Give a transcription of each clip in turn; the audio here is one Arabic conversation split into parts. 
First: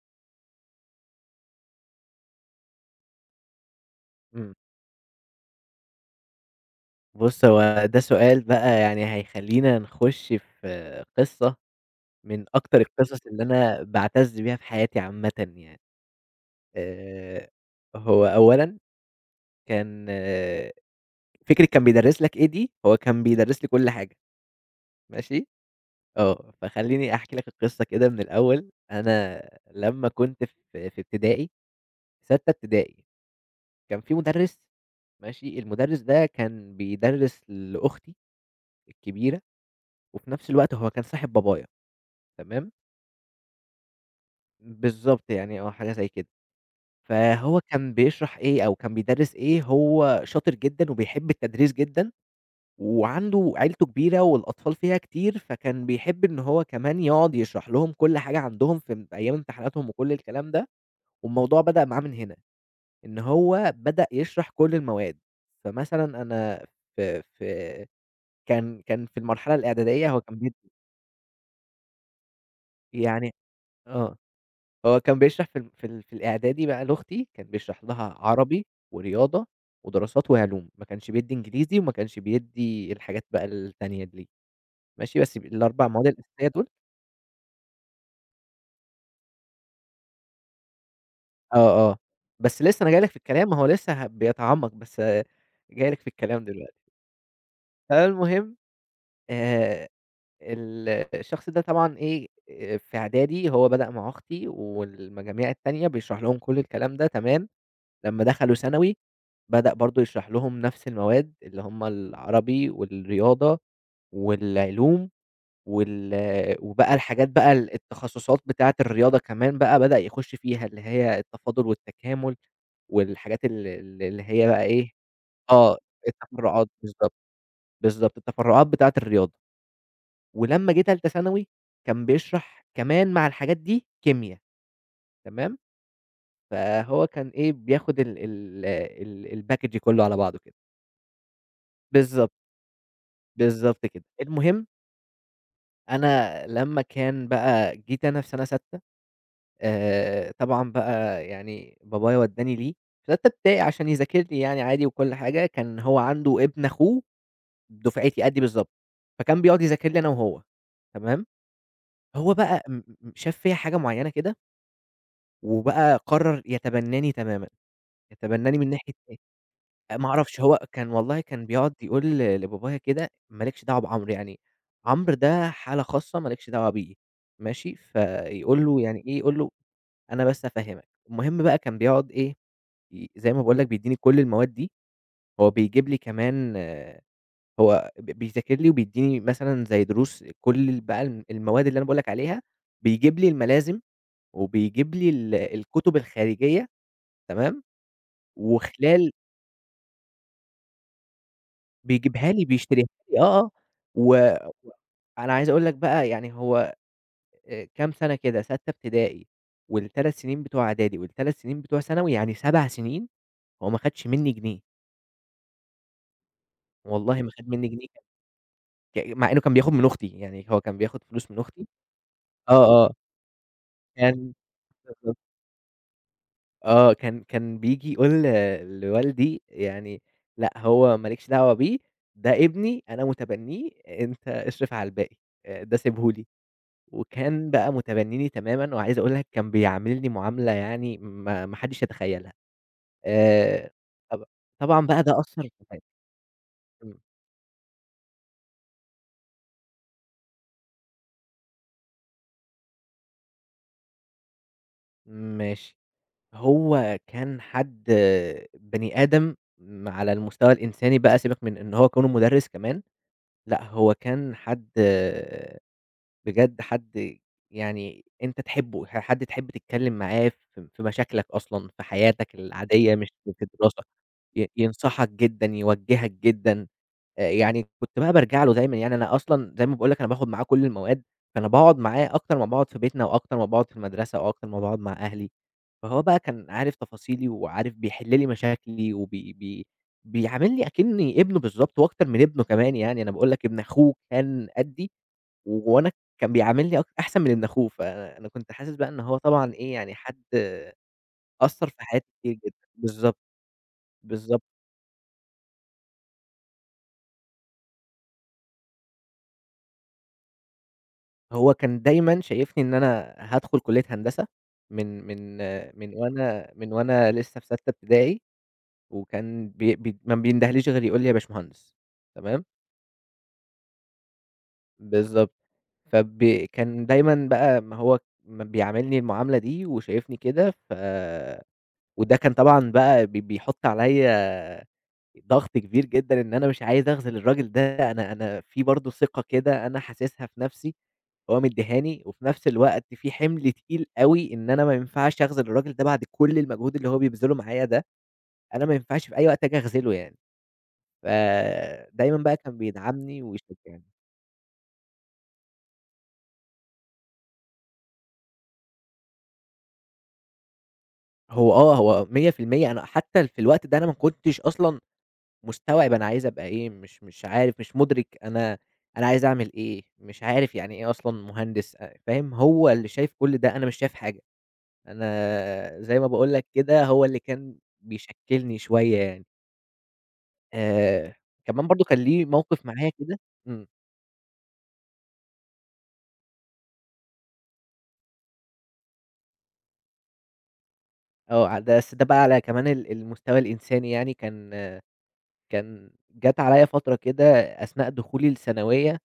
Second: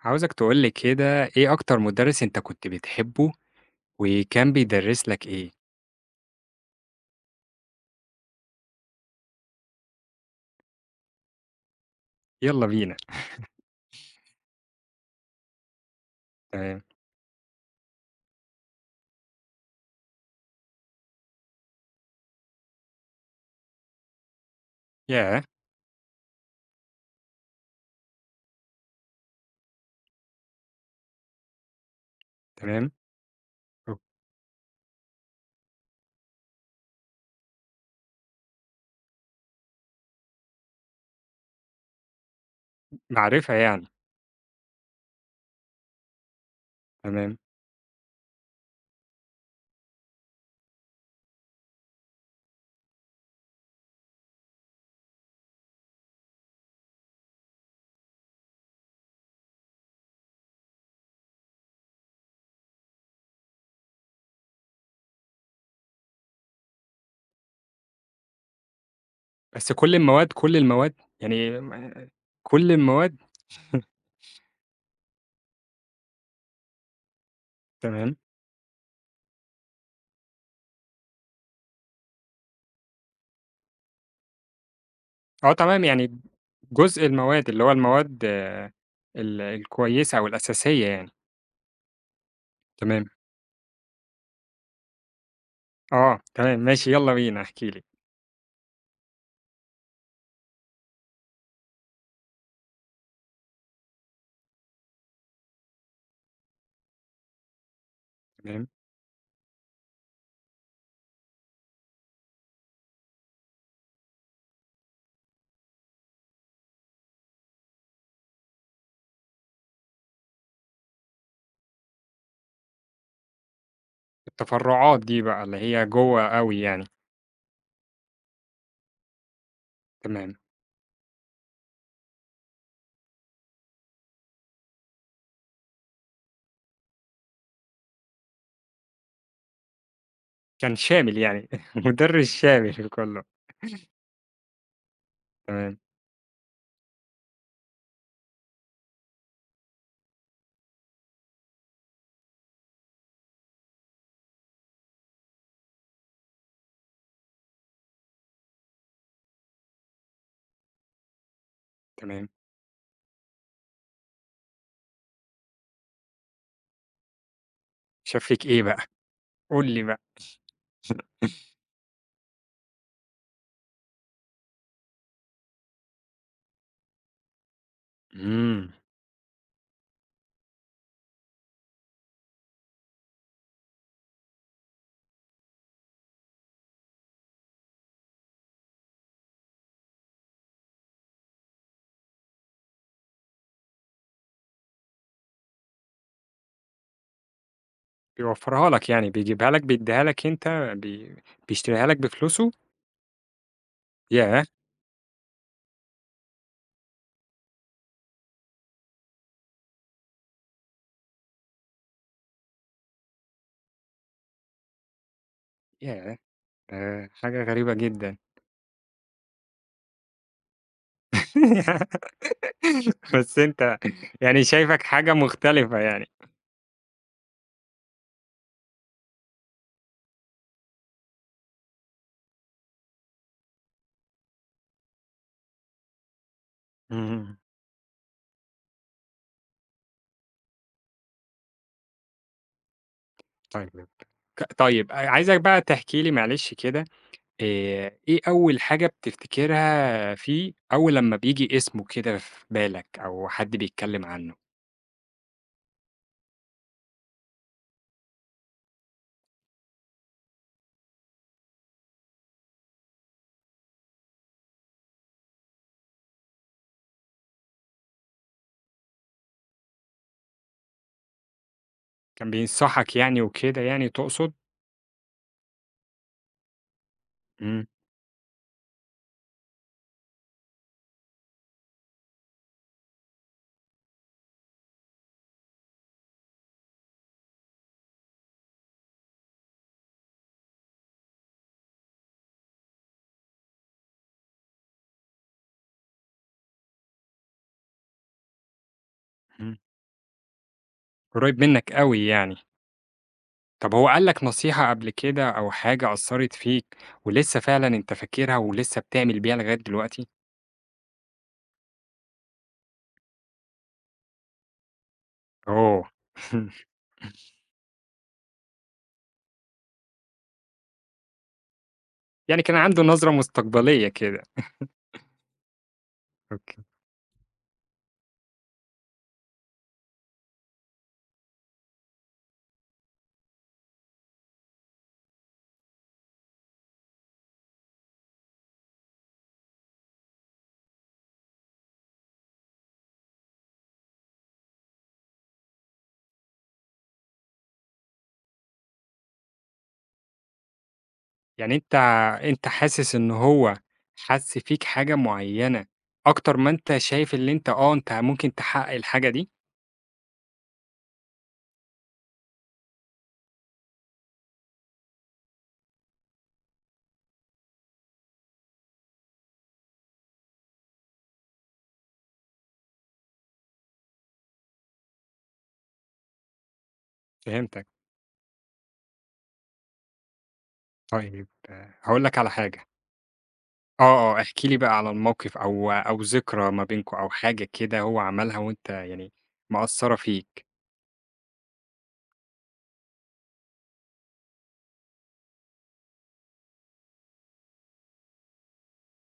عاوزك تقول لي كده إيه أكتر مدرس أنت كنت بتحبه، وكان إمم. بيدرس لك إيه؟ بُص، هو ده سؤال بقى يعني هيخلّينا نخُش في قصّة من يالّا أكتر بينا، القصص اللي أنا باعتز بيها في حياتي عامةً يعني. تمام، آآ هو أولًا كان آه، فكرة كان بيدرّس لك إيه دي، هو كان بيدرّس لي كل حاجة. ياه! ماشي، آه. فخلّيني أحكي لك القصّة كده من الأول. أنا لمّا كنت في ابتدائي، سَتّة تمام، ابتدائي، كان أوك في مُدرِّس. ماشي، المُدرِّس ده كان بيدرّس لأختي الكبيرة، وفي نفس الوقت هو كان صاحب بابايا. تمام، معرفة يعني، بالضبط يعني آه، حاجة زي كده. تمام، فهو كان بيشرح إيه أو كان بيدرّس إيه، هو شاطر جدًا وبيحب التدريس جدًا، وعنده عيلته كبيرة والأطفال فيها كتير، فكان بيحب إن هو كمان يقعد يشرح لهم كل حاجة عندهم في أيام امتحاناتهم وكل الكلام ده، والموضوع بدأ معاه من هنا، إن هو بدأ يشرح كل المواد. فمثلًا أنا في في كان في المرحلة بس كل الإعدادية هو المواد، كان كل المواد؟ يعني كل المواد؟ يعني آه. هو كان بيشرح في ال في ال في الإعدادي بقى لأختي، كان بيشرح لها تمام، عربي ورياضة ودراسات وعلوم، ما كانش بيدّي إنجليزي وما كانش بيدّي الحاجات بقى التانية دي، ماشي، بس آه تمام، ال4 مواد يعني الأساسية دول. جزء المواد، اللي هو المواد آه، الكويسة أو الأساسية يعني، آه، آه، بس لسه أنا جاي تمام، لك في الكلام، ما هو لسه بيتعمق، بس جاي لك في آه، الكلام تمام، ماشي دلوقتي. يالّا بينا، احكِ لي، فالمهم، آآ، ال الشخص ده طبعًا إيه، في إعدادي هو بدأ مع أختي والمجاميع التانية بيشرح لهم كل الكلام ده. تمام. لمّا دخلوا تمام، ثانوي، بدأ برضه يشرح لهم نفس المواد اللي هم العربي والرياضة والعلوم وال وبقى الحاجات بقى التخصصات بتاعة الرياضة كمان بقى بدأ يخُش فيها، اللي هي التفاضل والتكامل والحاجات ال ال اللي هي بقى إيه. التفرعات دي بقى اللي آه، هي جوّه أوي التفرُّعات يعني، بالضبط، بالضبط، التفرُّعات بتاعة الرياضة. تمام، ولمّا جه تالتة ثانوي، كان بيشرح كمان مع الحاجات دي كيميا، تمام؟ فهو كان إيه، بياخد ال ال ال الpackage كُلّه على بعضه كده. كان شامل يعني، مدرس بالضبط. شامل في كُلّه، بالضبط كده. المهم تمام. أنا لمّا كان بقى جيت أنا في سَنة سادسة، طبعًا بقى يعني بابايا ودّاني ليه في تالتة ابتدائي عشان يذاكر لي يعني عادي وكل حاجة، كان هو عنده ابن أخوه دُفعتي قدّي بالضبط، فكان بيقعد يذاكر لي أنا وهو. تمام. تمام. هو بقى م م شاف فيّا حاجة معيّنة كده وبقى قرّر يتبنّاني تمامًا، شاف فيك يتبنّاني إيه من بقى؟ ناحية إيه. قُل لي بقى. ما أعرفش، هو كان والله كان بيقعد يقول لبابايا كده: "ما لكش دعوة بعمرو، يعني عمرو ده حالة خاصة ما لكش دعوة بيه." ماشي، فيقول إمم. له: "يعني إيه؟" يقول له: "أنا بس هافهّمك." المهم بقى كان بيقعد إيه، زي ما باقول لك بيدّيني كل المواد دي، هو بيجيب لي كمان آه، هو بيذاكر لي وبيدّيني مثلًا زي دروس كل ال بقى الم المواد اللي أنا باقول لك عليها، بيجيب لي الملازم وبيجيب لي الكتب الخارجية. تمام. بيوفّرها لك يعني، وخلال، بيجيبها لك بيدّيها لك أنت بي بيشتريها لك بيجيبها لي بفلوسه؟ بيشتريها لي آه، آه. و ياه! أنا عايز أقول لك بقى يعني هو كام سَنة كده، سَتّة ابتدائي وال3 سنين بتوع إعدادي وال3 سنين بتوع ثانوي، يعني 7 سنين هو ما خدش منّي جنيه. ياه! ده والله ما حاجة خد منّي غريبة جنيه، جدًا. مع إنه كان بياخد من أختي، يعني هو كان بياخد فلوس من أختي. آه، آه، بس أنت كان يعني شايفك حاجة بالضبط. مختلفة يعني. آه، كان كان بييجي يقول لوالدي يعني: لأ هو ما لكش دعوة بيه، ده ابني أنا متبنّيه، أنت اصرف على الباقي، ده سيبه لي. اهم. وكان بقى متبنّيني تمامًا، وعايز أقول لك كان بيعاملني معاملة يعني ما ما حدّش يتخيّلها. آآ طيب طب ك طبعًا طيب أ بقى ده عايزك أثّر بقى في حياتي. تحكي لي معلش كده إمم، إيه أول حاجة بتفتكرها فيه أول لمّا بييجي اسمه كده في بالك أو حد بيتكلّم عنه؟ ماشي، هو كان حد بني آدم على المستوى الإنساني بقى سيبك من إن هو كونه مُدرّس كمان، لأ هو كان حد بجد، حد يعني أنت تحبّه، حد تحب تتكلّم معاه في مشاكلك أصلًا، في كان حياتك العادية، بينصحك مش يعني في وكده الدراسة. يعني تقصد؟ ينصحك جدًا، يوجّهك جدًا. يعني إمم. كنت بقى بارجع له دايمًا، يعني أنا أصلًا زي ما باقول لك أنا باخد معاه كل المواد، فأنا باقعد معاه أكتر ما باقعد في بيتنا وأكتر ما باقعد في المدرسة وأكتر ما باقعد مع أهلي، فهو بقى كان عارف تفاصيلي وعارف بيحل لي مشاكلي وبي بي بيعاملني أكنّي ابنه بالضبط وأكتر من ابنه كمان يعني، أنا باقول لك ابن أخوه كان قدّي وأنا كان بيعاملني أحسن من ابن أخوه، فأنا كنت حاسس بقى إن هو طبعًا إمم. إيه، يعني حد قريب أثّر منك في أوي حياتي كتير يعني. جدًا. بالضبط، طب هو قال لك بالضبط. نصيحة قبل كده أو حاجة أثّرت فيك ولسه فعلًا أنت فاكرها ولسه بتعمل بيها لغاية دلوقتي؟ هو كان دايمًا شايفني إن أنا هادخل كلية هندسة من من أوه! من وأنا لسه في سَتّة ابتدائي، وكان بي بي ما بيندهليش غير يقول لي يا باشمهندس. يعني تمام، كان عنده نظرة مستقبلية كده، بالضبط. فب أوكي. كان دايمًا بقى ما هو بيعاملني المعاملة دي وشايفني كده، وده كان طبعًا بقى بيحُط عليّا ضغط كبير جدًا، إن أنا مش عايز أخذل الراجل ده. أنا أنا في برضه ثقة كده أنا حاسسها في نفسي، هو مديهاني، وفي نفس الوقت في حمل تقيل أوي إن أنا ما ينفعش أخذل الراجل ده بعد كل المجهود اللي هو بيبذله معايا ده. أنا ما ينفعش في أي وقت آجي أخذله يعني، يعني أنت فدايمًا بقى أنت كان حاسس إن بيدعمني هو ويشجعني. حَس فيك حاجة معيّنة أكتر ما أنت شايف اللي أنت آه، أنت ممكن تحقق الحاجة دي؟ هو آه، هو 100%. أنا حتى في الوقت ده أنا ما كنتش أصلًا مستوعب أنا عايز أبقى إيه، مش عارف، مش مُدرِك أنا أنا عايز أعمل إيه، مش عارف يعني إيه أصلًا مهندس. فاهم، هو اللي شايف كل ده، أنا مش شايف حاجة. أنا زي ما باقول لك كده هو اللي كان فهمتك. بيشكّلني شوية يعني. آآ طيب كمان برضه كان هاقول لك ليه على حاجة موقِف معايا كده. إمم، آه، آه، احكِ لي بقى على الموقف أو ذكرى ما بينكم أو حاجة كده هو عملها وأنت يعني مأثّرة فيك. آه. ده بس ده بقى على كمان المستوى الإنساني يعني كان آه، كان جات عليّا فترة كده أثناء دخولي الثانوية،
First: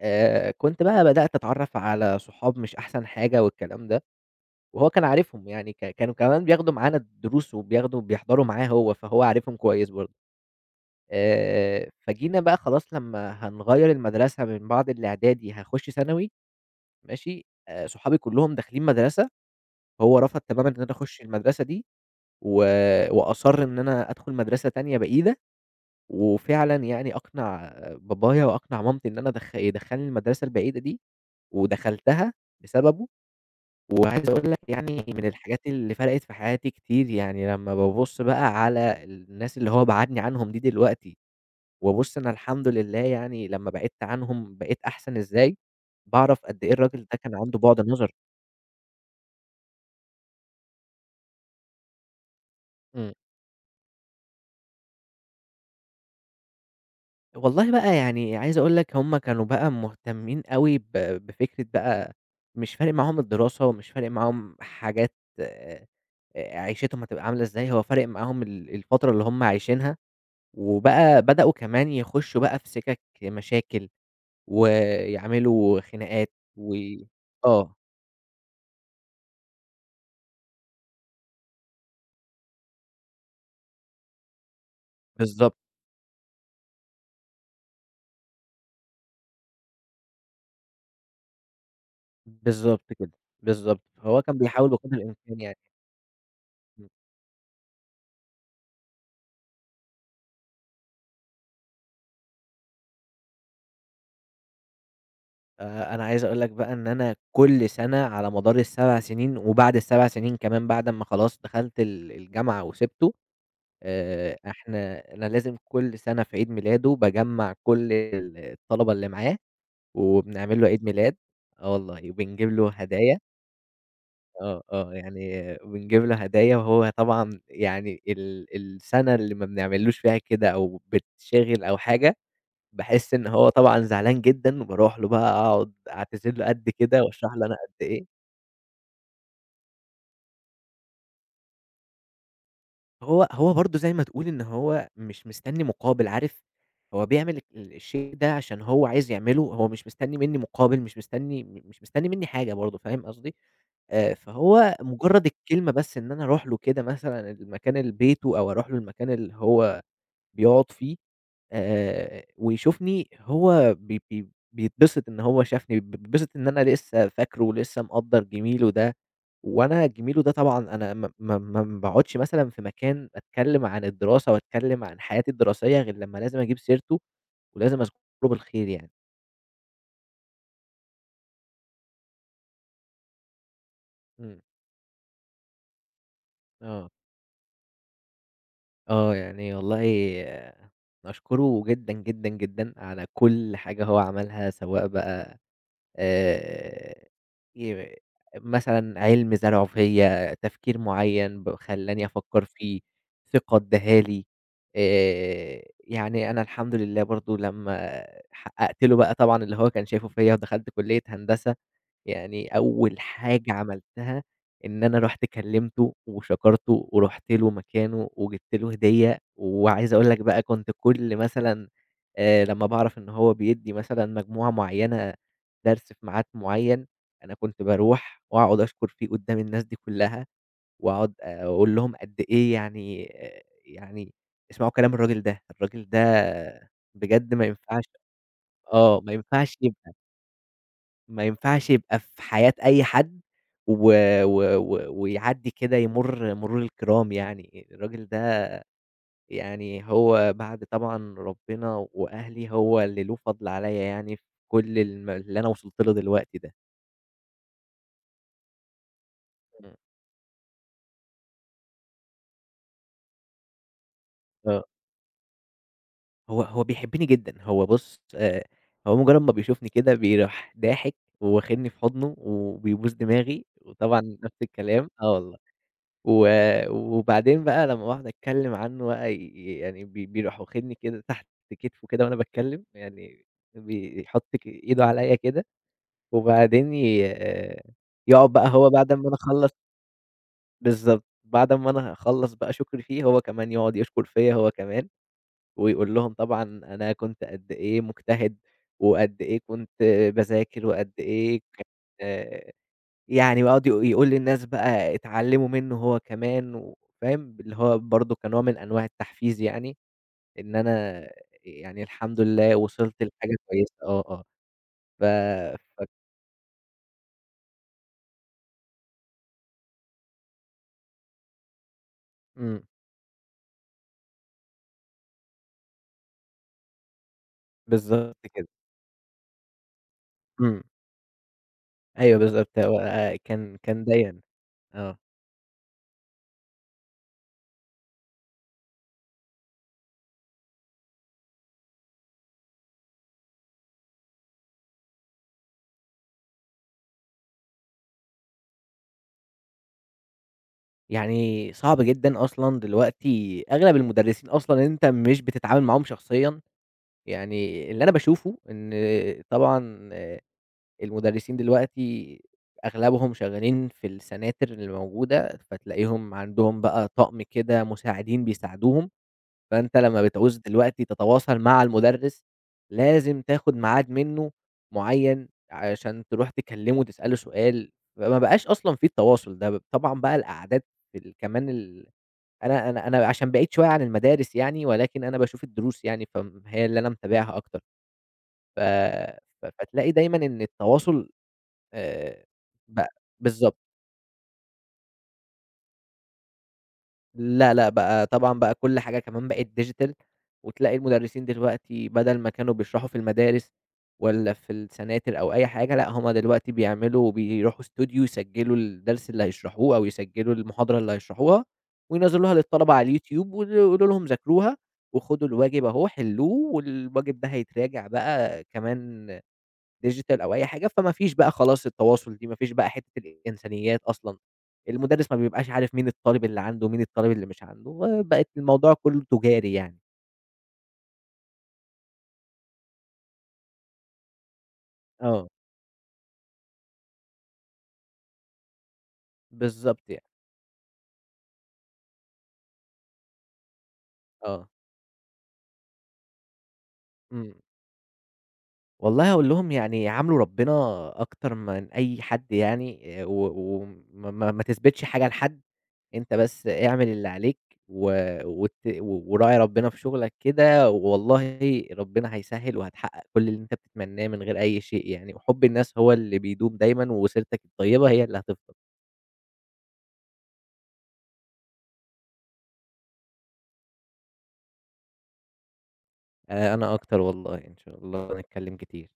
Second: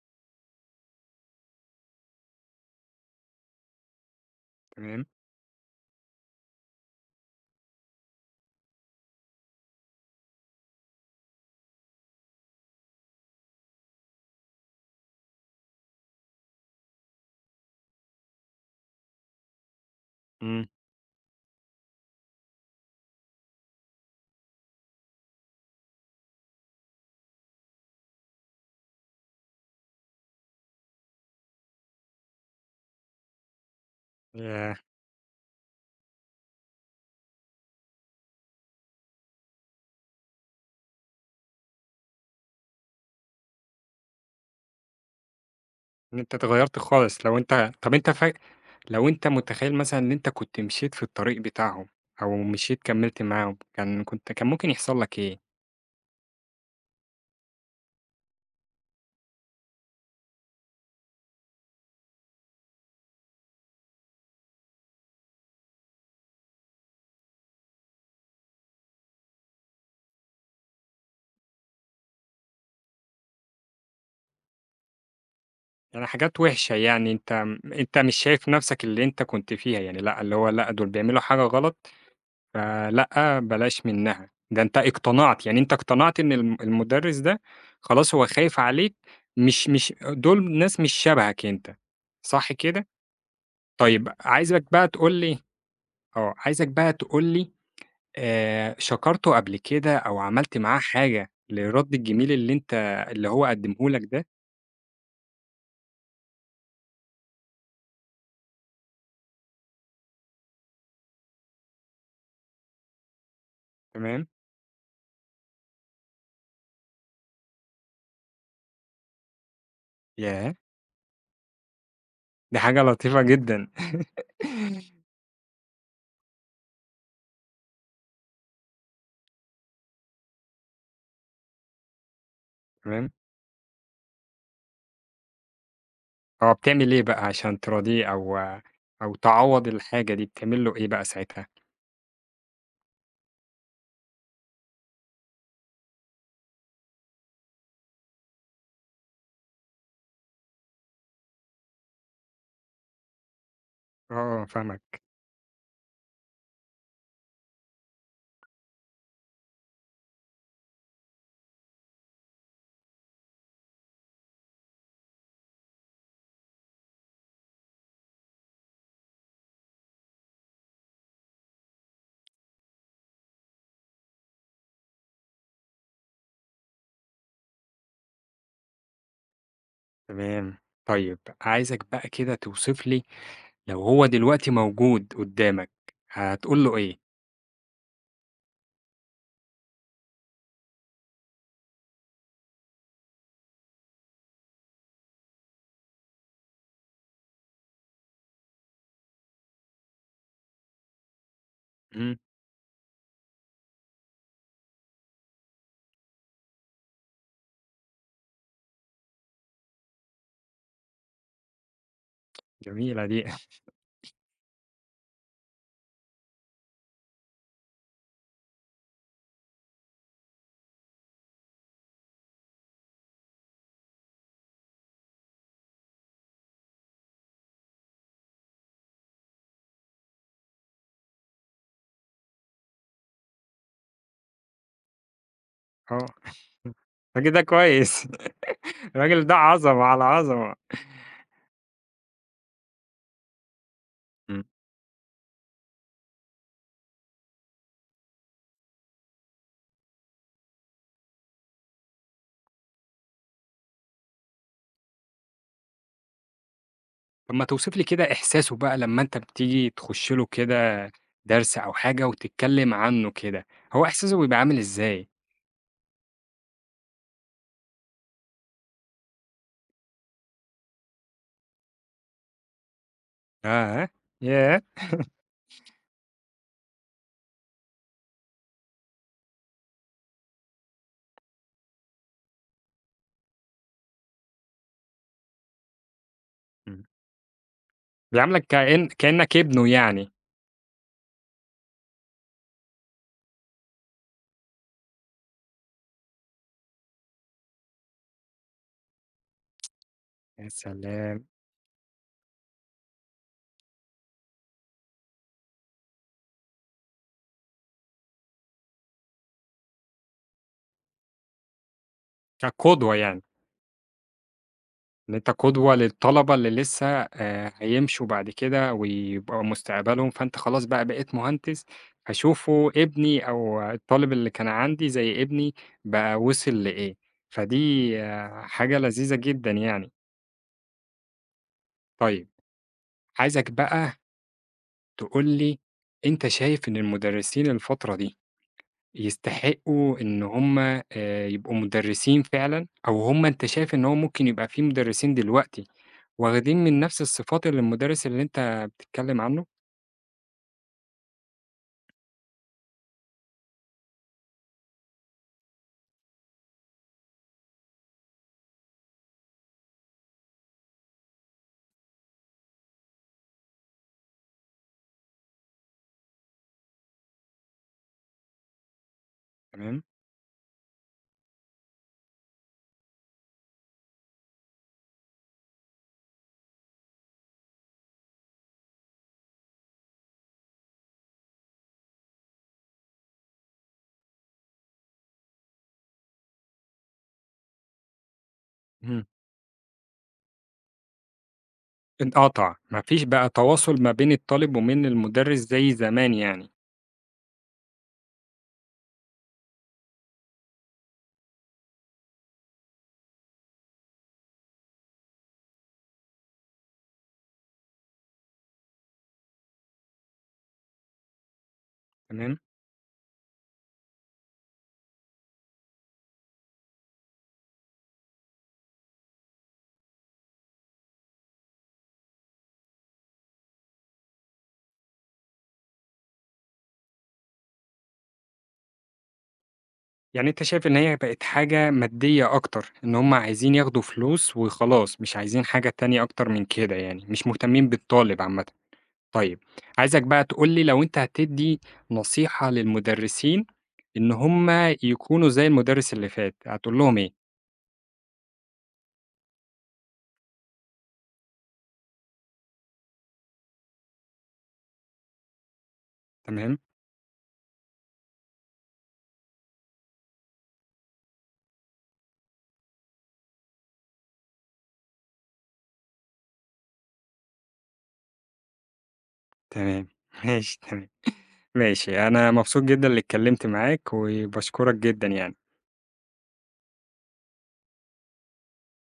كنت بقى بدأت أتعرّف على صحاب مش أحسن حاجة والكلام ده. وهو كان تمام، عارفهم، يعني كانوا كمان بياخدوا معانا الدروس وبياخدوا بيحضروا معاه هو، فهو عارفهم كويس برضه. فجينا بقى خلاص لمّا هنغيّر المدرسة من بعد الإعدادي هاخُش ثانوي. ماشي، صحابي كلّهم داخلين مدرسة، هو رفض إمم، تمامًا إن أنا أخُش المدرسة دي. و وأصَرّ إن أنا أدخُل مدرسة تانية بعيدة، وفعلًا يعني أقنع بابايا وأقنع مامتي إن أنا يدخّلني المدرسة البعيدة دي، ودخلتها بسببه. وعايز أقول لك ياه! يعني من الحاجات اللي فرقت في حياتي كتير، يعني لمّا بابُص بقى على الناس اللي هو بَعَدني عنهم دي دلوقتي، وابُص أنا الحمد لله يعني لمّا بعدت عنهم بقيت أحسن إزاي، إن أنت باعرف قد إيه اتغيّرت الراجل ده خالص، كان عنده بُعد نظر. لو أنت متخيّل مثلًا إن أنت كنت مشيت في الطريق بتاعهم أو مشيت إمم. كمّلت معاهم، كان ممكن يحصل لك إيه؟ والله بقى يعني عايز أقول لك هم كانوا بقى مهتمين أوي بفكرة بقى، مش فارق معاهم الدراسة، ومش فارق معاهم حاجات، آآ عيشتهم هتبقى عاملة إزاي، هو فارق معاهم الفترة اللي هم عايشينها. وبقى بدأوا كمان يخشوا بقى في سِكَك مشاكل، ويعملوا يعني خناقات حاجات و وِحشة يعني أنت م آه، أنت مش شايف نَفْسك اللي أنت كنت فيها يعني لأ، اللي هو لأ، دول بيعملوا حاجة غلط فلأ، بلاش منّها، ده أنت اقتنعت، بالضبط، يعني أنت اقتنعت إن المُدرِّس ده خلاص هو خايف عليك مش دول ناس مش شبهك أنت، صح كده؟ بالضبط كده، بالضبط. طيب فهو كان عايزك بيحاول بقى بقدر تقول لي الإمكان يعني. آه، عايزك إمم. بقى تقول لي شكرته قبل كده أو عملت معاه حاجة للرد الجميل اللي أنت اللي هو قدّمه لك ده، أنا عايز أقول لك بقى إن أنا كل سَنة على مدار ال7 سنين وبعد ال7 سنين كمان بعد أمّا خلاص دخلت الجامعة وسِبته، تمام، أنا لازم كل سَنة في عيد ميلاده باجمّع كل الطلبة اللي معاه، ياه! وبنعمل له عيد ميلاد. آه والله، وبنجيب دي له حاجة هدايا. لطيفة جدًا. آه، آه، يعني بنجيب له هدايا، وهو طبعًا يعني السَنة اللي ما بنعملوش فيها كده أو بتشغل أو حاجة، تمام، باحس إن هو طبعًا زعلان جدًا، وباروح له بقى أقعد أعتذر له آه، قد بتعمل إيه كده بقى وأشرح له أنا عشان قد تراضيه إيه. أو تعوّض الحاجة دي، بتعمل له إيه بقى ساعتها؟ هو برضه زي ما تقول إن هو مش مستني مقابل، عارف، هو بيعمل الشيء ده عشان هو عايز يعمله، هو مش مستني منّي مقابل، مش مستني منّي حاجة برضه، فاهم قصدي؟ آه، فهو فاهمك، مجرد الكلمة بس إن أنا أروح له كده مثلًا المكان اللي بيته أو أروح له المكان اللي هو بيقعد فيه، ويشوفني هو بي بي بيتبسط إن هو شافني، بيتبسط إن أنا لسه فاكره ولسه مقدّر جميله ده. وأنا جميله ده طبعًا أنا ما ما ما ما باقعدش مثلًا في مكان أتكلم عن الدراسة وأتكلم عن حياتي الدراسية غير لمّا لازم أجيب سيرته ولازم أذكره بالخير يعني. تمام. طيب عايزك بقى كده توصف لي لو هو إمم، دلوقتي موجود قدّامك، هتقول له آه. إيه؟ آه، يعني والله نشكره جدًا، جدًا، جدًا على كل حاجة هو عملها، سواء بقى آآ، ي مثلًا علم زرعه فيّا، تفكير معيّن خلّاني إمم، أفكّر فيه، ثقة ادّاها لي. يعني أنا الحمد لله برضه لمّا حقّقت له بقى طبعًا اللي هو كان شايفه فيّا ودخلت كلية هندسة، يعني أول جميلة دي، حاجة عملتها إن أنا رُحت كلّمته وشكرته ورُحت له مكانه وجِبت له هدية. وعايز أقول لك بقى كنت كل مثلًا لمّا باعرف إن هو بيدّي مثلًا مجموعة معيّنة درس في ميعاد معيّن، أنا كنت باروح وأقعد أشكر فيه قدّام الناس دي كلّها، وأقعد أقول لهم قد إيه يعني. يعني اسمعوا كلام الراجل ده، الراجل آه، ده الراجل بجد ده ما ينفعش. كويس. آه، ما الراجل ده ينفعش عظمة يبقى، على عظمة. ما ينفعش يبقى في حياة أي حد و إمم. و و ويعدّي كده يمُر مرور الكرام يعني. الراجل ده يعني هو بعد طبعًا ربنا وأهلي هو اللي له فضل عليَّ يعني في كل اللي أنا وصلت له دلوقتي ده. طب ما توصف لي كده إحساسه بقى لمّا أنت بتيجي إمم. تخش له كده درس أو حاجة وتتكلم عنه كده، هو إحساسه بيبقى عامل آه، إزاي؟ هو بيحبني جدًا. هو بُص، هو مجرد ما بيشوفني كده بيروح ضاحك وواخدني في حضنه وبيبوس دماغي، ياه! وطبعًا نفس ياه! الكلام آه والله. و وبعدين بقى لمّا باقعد أتكلّم عنّه بقى يعني بيروح واخدني كده تحت كتفه كده وأنا باتكلّم، يعني بيحُط إيده عليّا كده، وبعدين إمم. آه، يقعد بيعاملك بقى هو كإن بعد أمّا أنا كإنك أخلّص. ابنه يعني. بالضبط، بعد أمّا أنا أخلّص بقى شُكري فيه هو كمان يقعد يشكر فيّا هو كمان، ويقول لهم طبعًا أنا كنت قد إيه مجتهد، وقد إيه كنت يا باذاكر، وقد سلام! إيه كان يعني. ويقعد يقول للناس بقى اتعلّموا منّه هو كمان و فاهم، اللي هو برضه كنوع من أنواع التحفيز يعني، إن أنا يعني الحمد لله كقدوة وصلت يعني. لحاجة كويسة. آه، آه. ف إن أنت قدوة ف للطلبة اللي لسه هيمشوا بعد كده ويبقى مستقبلهم، فأنت خلاص بقى بقيت مهندس، إمم، فشوفوا ابني أو الطالب اللي كان عندي زي ابني بقى وصل لإيه، فدي بالضبط آه، كده. حاجة لذيذة جدًا يعني. إمم، أيوه طيب، بالضبط هو عايزك كان بقى ضايقني. آه، تقول لي أنت شايف إن المدرسين الفترة دي يستحقوا إن هم يبقوا مدرسين فعلًا، أو هم أنت شايف إن هو ممكن يبقى في مدرسين دلوقتي واخدين من نفس الصفات اللي المدرس اللي أنت بتتكلم عنه، يعني صعب جدًا أصلًا دلوقتي أغلب المدرسين أصلًا أنت مش بتتعامل معاهم شخصيًا. يعني اللي أنا باشوفه إن طبعًا المدرسين دلوقتي أغلبهم شغالين في السناتر اللي موجودة، فتلاقيهم عندهم بقى طقم كده مساعدين بيساعدوهم. فأنت تمام، لمّا بتعوز دلوقتي تتواصل مع المدرس، لازم تاخد ميعاد منه معيّن عشان تروح تكلمه تسأله سؤال. فما بقاش أصلًا في التواصل ده. طبعًا بقى القعدات في ال كمان ال أنا أنا أنا عشان بعيد شوية عن المدارس يعني، ولكن أنا باشوف الدروس يعني، هي اللي أنا متابعها أكتر. ف اهم، ف فتلاقي دايمًا إن التواصل آآ انقطع، ما بقى فيش بقى بالضبط. تواصل ما بين الطالب ومن المدرس زي زمان يعني، لا، لأ، بقى طبعًا بقى كل حاجة كمان بقت digital، وتلاقي المدرسين دلوقتي بدل ما كانوا بيشرحوا في المدارس والّا في السناتر أو أي حاجة، لأ، هم دلوقتي بيعملوا بيروحوا استوديو يسجّلوا الدرس اللي هيشرحوه أو يسجّلوا المحاضرة اللي هيشرحوها، وينزّلوها تمام، للطلبة على اليوتيوب، يقولوا لهم ذاكروها وخدوا الواجب أهو حلّوه. والواجب ده هيتراجع بقى كمان digital أو أي حاجة. فما فيش بقى خلاص التواصل دي، ما فيش بقى حتّة الإنسانيات أصلًا. المُدرِّس ما بيبقاش عارف مين الطالب اللي عنده، مين الطالب اللي مش عنده، وبقت الموضوع كلّه تجاري يعني. يعني أنت شايف إن هي بقت حاجة مادية أكتر، إن هُم عايزين ياخدوا فلوس وخلاص، مش آه، عايزين حاجة تانية أكتر من كده يعني، مش مهتمين بالطالب عامةً. طيب، بالضبط عايزك يعني. بقى تقول لي لو أنت هتدّي نصيحة للمدرسين إن هُم آه. يكونوا زي المدرس اللي فات، هتقول لهم إيه؟ إمم، والله هاقول لهم يعني يعاملوا ربنا أكتر من أي حد يعني، و وما ما ما تثبتش حاجة لحد، أنت بس تمام، اعمل اللي عليك و وت وراعي ربنا في شغلك كده، والله ربنا هيسهّل وهتحقق كل اللي أنت بتتمناه من غير أي شيء يعني، وحب الناس هو اللي بيدوم دايمًا وسيرتك الطيبة هي اللي هتفضل. تمام، ماشي، تمام. ماشي، أنا مبسوط جدًا إني اتكلمت معاك، وباشكرك جدًا يعني. أنا أكتر والله، إن شاء الله نتكلم كتير.